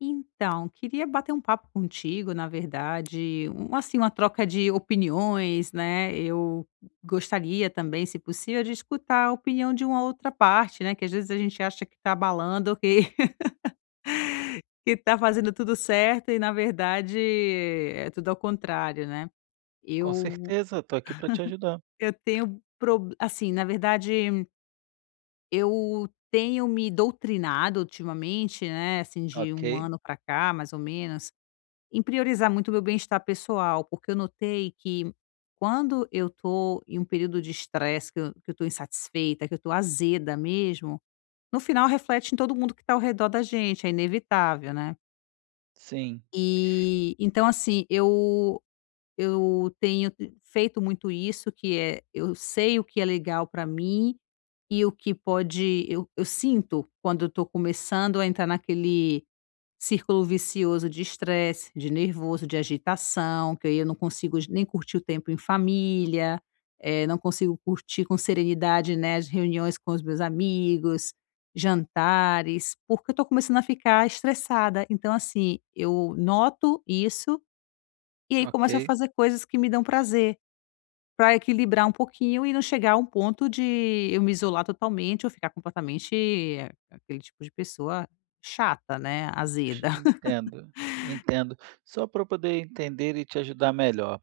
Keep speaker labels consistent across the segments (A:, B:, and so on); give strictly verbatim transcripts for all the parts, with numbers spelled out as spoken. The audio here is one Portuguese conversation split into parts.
A: Então, queria bater um papo contigo, na verdade, um, assim, uma troca de opiniões, né? Eu gostaria também, se possível, de escutar a opinião de uma outra parte, né? Que às vezes a gente acha que está balando, que, que tá fazendo tudo certo, e na verdade é tudo ao contrário, né?
B: Com
A: Eu,
B: certeza, estou aqui para te ajudar.
A: eu tenho, prob- assim, na verdade, eu tenho me doutrinado ultimamente, né? Assim, de
B: Ok.
A: um ano para cá, mais ou menos, em priorizar muito o meu bem-estar pessoal, porque eu notei que quando eu estou em um período de estresse, que eu estou insatisfeita, que eu estou azeda mesmo, no final reflete em todo mundo que está ao redor da gente, é inevitável, né.
B: Sim,
A: E, então assim, eu eu tenho t- feito muito isso, que é, eu sei o que é legal para mim e o que pode, eu eu sinto quando eu tô começando a entrar naquele círculo vicioso de estresse, de nervoso, de agitação, que aí eu não consigo nem curtir o tempo em família, eh, não consigo curtir com serenidade, né, as reuniões com os meus amigos, jantares, porque eu estou começando a ficar estressada. Então, assim, eu noto isso e aí
B: ok,
A: começo a fazer coisas que me dão prazer, para equilibrar um pouquinho e não chegar a um ponto de eu me isolar totalmente ou ficar completamente eh, aquele tipo de pessoa chata, né, azeda.
B: entendo, entendo. Só para eu poder entender e te ajudar melhor.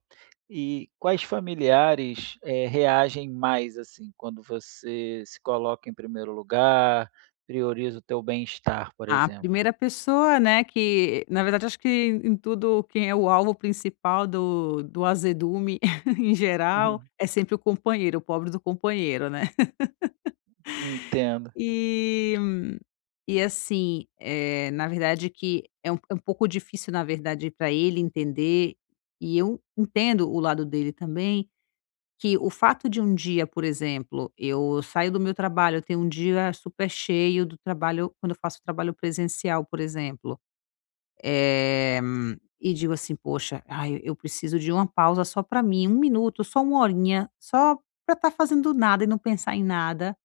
B: E quais familiares, eh, reagem mais assim quando você se coloca em primeiro lugar, prioriza o teu bem-estar, por
A: A
B: exemplo?
A: primeira pessoa, né, que na verdade acho que em tudo quem é o alvo principal do do azedume em geral,
B: Uhum,
A: é sempre o companheiro, o pobre do companheiro, né.
B: entendo,
A: E e assim, é na verdade que é um é um pouco difícil, na verdade, para ele entender, e eu entendo o lado dele também, que o fato de um dia, por exemplo, eu saio do meu trabalho, eu tenho um dia super cheio do trabalho quando eu faço trabalho presencial, por exemplo. Eh, e digo assim: "Poxa, ai, eu preciso de uma pausa só para mim, um minuto, só uma horinha, só para estar fazendo nada e não pensar em nada".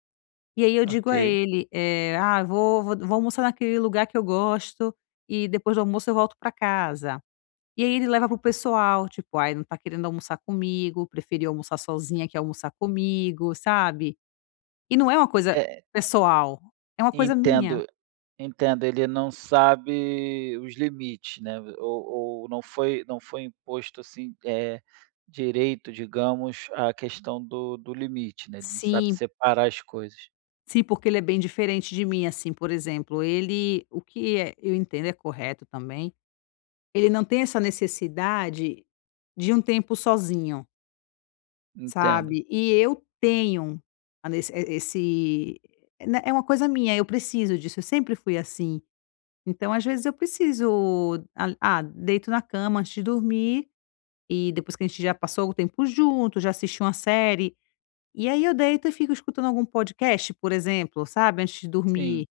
A: E aí eu digo
B: ok.
A: a ele, eh: "Ah, vou vou vou almoçar naquele lugar que eu gosto e depois do almoço eu volto para casa". E aí ele leva pro pessoal, tipo: "Ai, não tá querendo almoçar comigo, preferiu almoçar sozinha que almoçar comigo", sabe. E não é uma coisa
B: É,
A: pessoal, é uma coisa minha.
B: entendo. Entendo, ele não sabe os limites, né, ou ou não foi não foi imposto, assim, é direito, digamos, a questão do do limite, né, ele não sabe
A: Sim,
B: separar as coisas.
A: sim, porque ele é bem diferente de mim, assim, por exemplo, ele o que é eu entendo, é correto também, ele não tem essa necessidade de um tempo sozinho,
B: Entendo.
A: sabe. E eu tenho a nesse e esse é, né, é uma coisa minha, eu preciso disso, eu sempre fui assim. Então, às vezes, eu preciso a ah, deito na cama antes de dormir e depois que a gente já passou o tempo junto, já assistiu uma série, e aí eu deito e fico escutando algum podcast, por exemplo, sabe, antes de dormir.
B: Sim,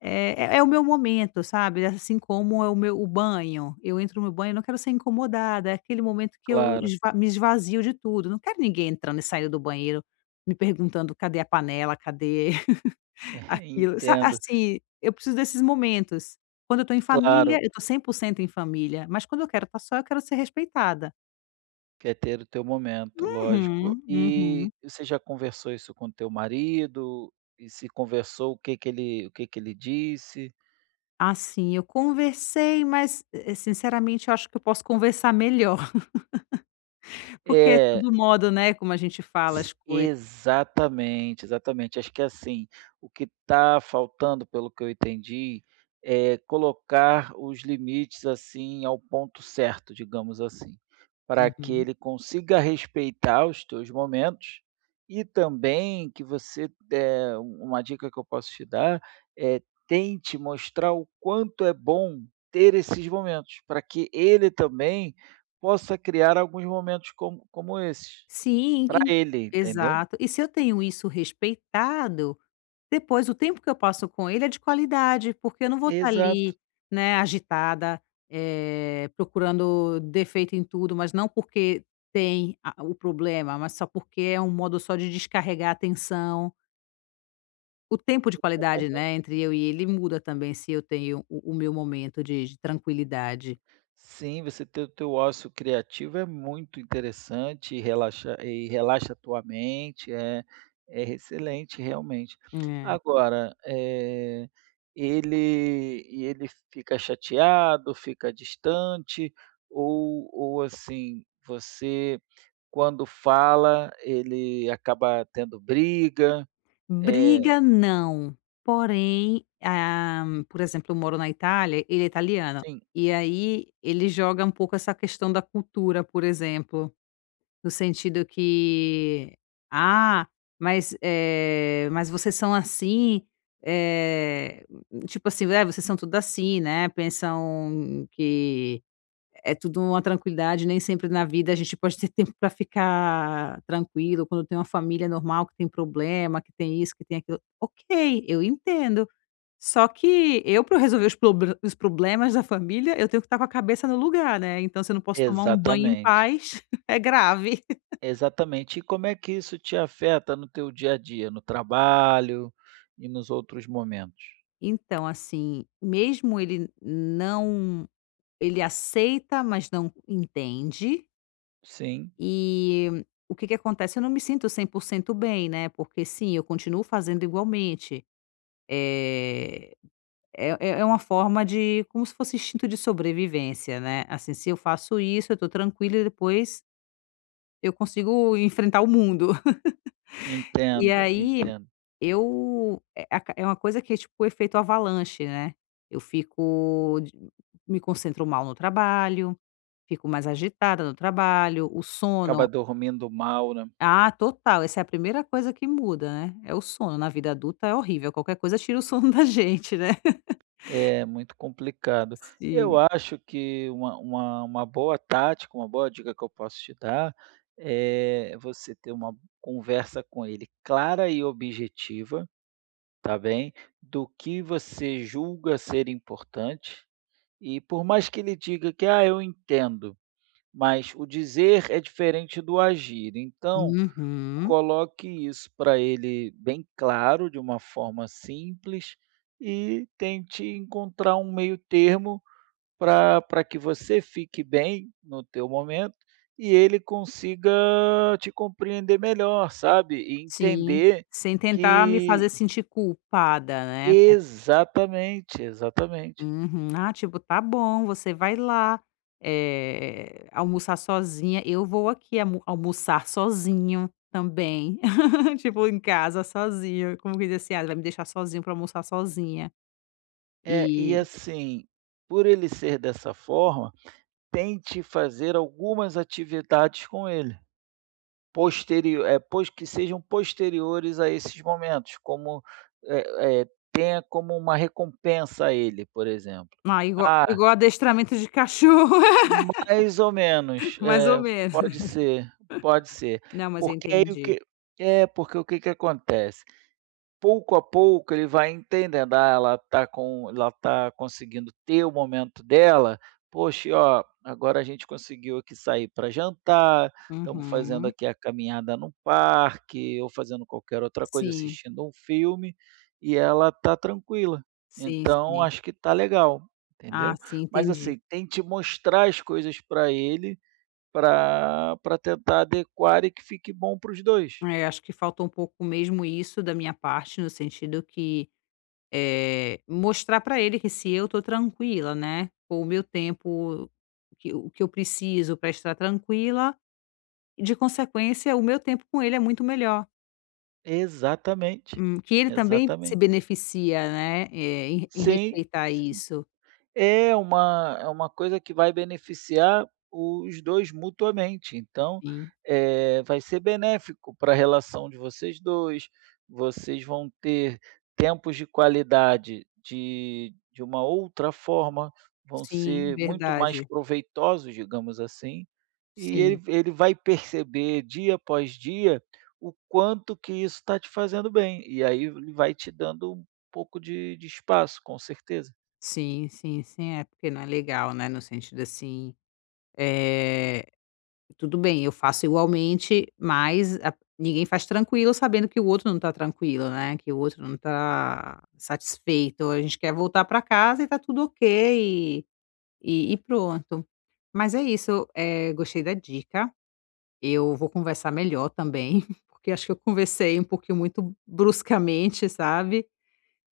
A: É é é o meu momento, sabe, assim como é o meu o banho, eu entro no banho, não quero ser incomodada, é aquele momento que eu
B: claro.
A: esva me esvazio de tudo, não quero ninguém entrando e saindo do banheiro, me perguntando: "Cadê a panela? Cadê aquilo?", sa
B: Entendo.
A: assim, eu preciso desses momentos. Quando eu estou em família,
B: Claro,
A: eu estou cento em família, mas quando eu quero estar só, eu quero ser respeitada.
B: quer ter o teu momento, lógico.
A: Uhum,
B: E
A: uhum.
B: você já conversou isso com o teu marido? E se conversou, o que que ele o que que ele disse?
A: Assim, eu conversei, mas, eh, sinceramente eu acho que eu posso conversar melhor, porque é
B: É.
A: tudo modo, né, como a gente fala as coisas.
B: Exatamente, exatamente. Acho que assim, o que está faltando, pelo que eu entendi, é colocar os limites assim ao ponto certo, digamos assim, para que
A: Uhum.
B: ele consiga respeitar os teus momentos e também que você, eh, um, uma dica que eu posso te dar é tente mostrar o quanto é bom ter esses momentos, para que ele também possa criar alguns momentos como, como esses
A: Sim,
B: para
A: e
B: ele, entendeu?
A: exato. E se eu tenho isso respeitado, depois o tempo que eu passo com ele é de qualidade, porque eu não vou estar
B: Exato.
A: ali, né, agitada, eh, procurando defeito em tudo, mas não porque tem a o problema, mas só porque é um modo só de descarregar a tensão. O tempo de qualidade,
B: Exatamente.
A: né, entre eu e ele muda também se eu tenho o o meu momento de de tranquilidade.
B: Sim, você ter o teu ócio criativo é muito interessante e relaxa e relaxa a tua mente, é é excelente realmente.
A: É.
B: Agora, eh, ele e ele fica chateado, fica distante ou ou, assim, você quando fala, ele acaba tendo briga? Eh,
A: Briga não, porém, ah, por exemplo, eu moro na Itália, ele é italiano,
B: sim,
A: e aí ele joga um pouco essa questão da cultura, por exemplo, no sentido que: "Ah, mas, eh, mas vocês são assim", eh, tipo assim, "É, vocês são tudo assim, né", pensam que é tudo uma tranquilidade, nem sempre na vida a gente pode ter tempo para ficar tranquilo, quando tem uma família normal que tem problema, que tem isso, que tem aquilo. Ok, eu entendo. Só que eu para resolver os proble os problemas da família, eu tenho que estar com a cabeça no lugar, né, então se eu não posso tomar um banho em
B: exatamente.
A: paz, é grave.
B: Exatamente. E como é que isso te afeta no teu dia a dia, no trabalho e nos outros momentos?
A: Então, assim, mesmo ele não ele aceita, mas não entende.
B: Sim,
A: E o que que acontece? Eu não me sinto cem por cento bem, né, porque sim, eu continuo fazendo igualmente. Eh, é é é uma forma de como se fosse instinto de sobrevivência, né, assim, se eu faço isso, eu tô tranquila e depois eu consigo enfrentar o mundo. E
B: entendo,
A: aí
B: entendo.
A: eu é aca é uma coisa que é tipo o efeito avalanche, né, eu fico de me concentro mal no trabalho, fico mais agitada no trabalho, o sono.
B: Acaba dormindo mal, né?
A: Ah, total, essa é a primeira coisa que muda, né, é o sono, na vida adulta é horrível, qualquer coisa tira o sono da gente, né.
B: É muito complicado. Eu
A: Sim.
B: acho que uma, uma, uma boa tática, uma boa dica que eu posso te dar é você ter uma conversa com ele clara e objetiva, tá bem? Do que você julga ser importante. E por mais que ele diga que, ah, eu entendo. Mas o dizer é diferente do agir, então
A: Uhum.
B: coloque isso para ele bem claro, de uma forma simples, e tente encontrar um meio termo para para que você fique bem no teu momento e ele consiga te compreender melhor, sabe, e
A: Sim,
B: entender
A: sem tentar me
B: que.
A: fazer sentir culpada, né, com.
B: Exatamente, exatamente.
A: Uhum. Ah, tipo: "Tá bom, você vai lá, eh, almoçar sozinha, eu vou aqui almo almoçar sozinho também", tipo, em casa sozinho, como quem diz assim: "Ah, vai me deixar sozinho pra almoçar sozinha".
B: É, e
A: E
B: assim, por ele ser dessa forma tente fazer algumas atividades com ele, posterior eh, pos que sejam posteriores a esses momentos, como, eh eh, tenha como uma recompensa a ele, por exemplo.
A: ah, igual
B: Ah,
A: igual adestramento de cachorro.
B: mais ou menos,
A: Mais ou
B: é,
A: menos.
B: pode ser, pode ser.
A: Não, mas eu
B: Porque aí o
A: entendi.
B: que é, porque o que que acontece? Pouco a pouco ele vai entendendo, ah, ela tá com ela tá conseguindo ter o momento dela. "Poxa, e ó, agora a gente conseguiu aqui sair para jantar, estamos fazendo
A: Uhum.
B: aqui a caminhada no parque", ou fazendo qualquer outra coisa,
A: Sim,
B: assistindo um filme, e ela tá tranquila.
A: sim,
B: Então
A: sim.
B: acho que tá legal,
A: Ah,
B: entendeu.
A: sim,
B: Mas
A: entendi.
B: assim, tente mostrar as coisas para ele, para para tentar adequar e que fique bom para os dois.
A: É, acho que falta um pouco mesmo isso da minha parte, no sentido que, eh, mostrar pra ele que se eu tô tranquila, né, com o meu tempo, que o que eu preciso pra estar tranquila, e de consequência, o meu tempo com ele é muito melhor.
B: Exatamente,
A: Hum, que ele também se
B: exatamente.
A: beneficia, né, eh, em em
B: Sim,
A: respeitar isso.
B: é uma é uma coisa que vai beneficiar os dois mutuamente, então,
A: Sim,
B: eh, vai ser benéfico para a relação de vocês dois. Vocês vão ter tempos de qualidade de de uma outra forma, vão
A: sim,
B: ser muito mais
A: verdade.
B: proveitosos, digamos assim, e
A: Sim.
B: ele ele vai perceber dia após dia o quanto que isso está te fazendo bem, e aí ele vai te dando um pouco de de espaço, com certeza.
A: Sim, sim, sim. É, porque não é legal, né, no sentido assim, eh, tudo bem, eu faço igualmente, mas a ninguém faz tranquilo sabendo que o outro não tá tranquilo, né, que o outro não tá satisfeito. A gente quer voltar para casa e tá tudo ok e e e pronto. Mas é isso, eh, gostei da dica. Eu vou conversar melhor também, porque acho que eu conversei um pouquinho muito bruscamente, sabe,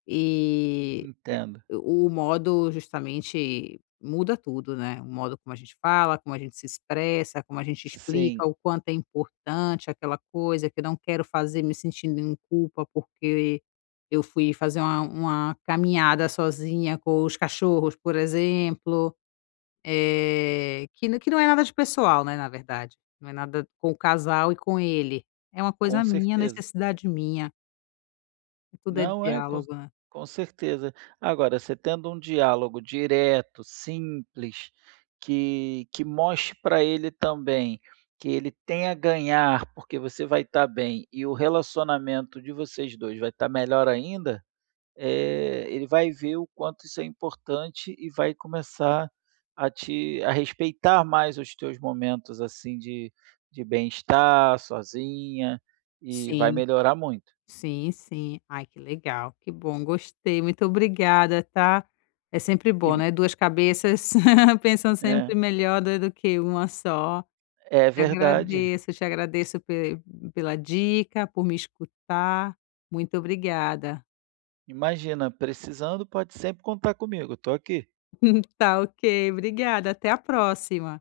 A: e
B: Entendo.
A: o modo justamente muda tudo, né, o modo como a gente fala, como a gente se expressa, como a gente explica
B: Sim,
A: o quanto é importante aquela coisa, que eu não quero fazer me sentindo em culpa porque eu fui fazer uma uma caminhada sozinha com os cachorros, por exemplo, eh, que n que não é nada de pessoal, né, na verdade, não é nada com o casal e com ele, é uma
B: com
A: coisa minha,
B: certeza.
A: necessidade minha, tudo é
B: Não, é, com
A: diálogo, né.
B: com certeza. Agora, você tendo um diálogo direto, simples, que que mostre para ele também que ele tem a ganhar, porque você vai estar bem e o relacionamento de vocês dois vai estar melhor ainda. Eh, ele vai ver o quanto isso é importante e vai começar a te a respeitar mais os teus momentos, assim, de de bem-estar, sozinha, e vai
A: Sim.
B: melhorar muito.
A: Sim, sim. Ai, que legal, que bom, gostei, muito obrigada, tá. É sempre
B: E
A: bom, né, duas cabeças pensam
B: é,
A: sempre melhor do do que uma só.
B: é
A: Te
B: verdade.
A: agradeço, te agradeço pe pela dica, por me escutar. Muito obrigada.
B: Imagina, precisando pode sempre contar comigo, estou aqui.
A: Tá ok, obrigada, até a próxima.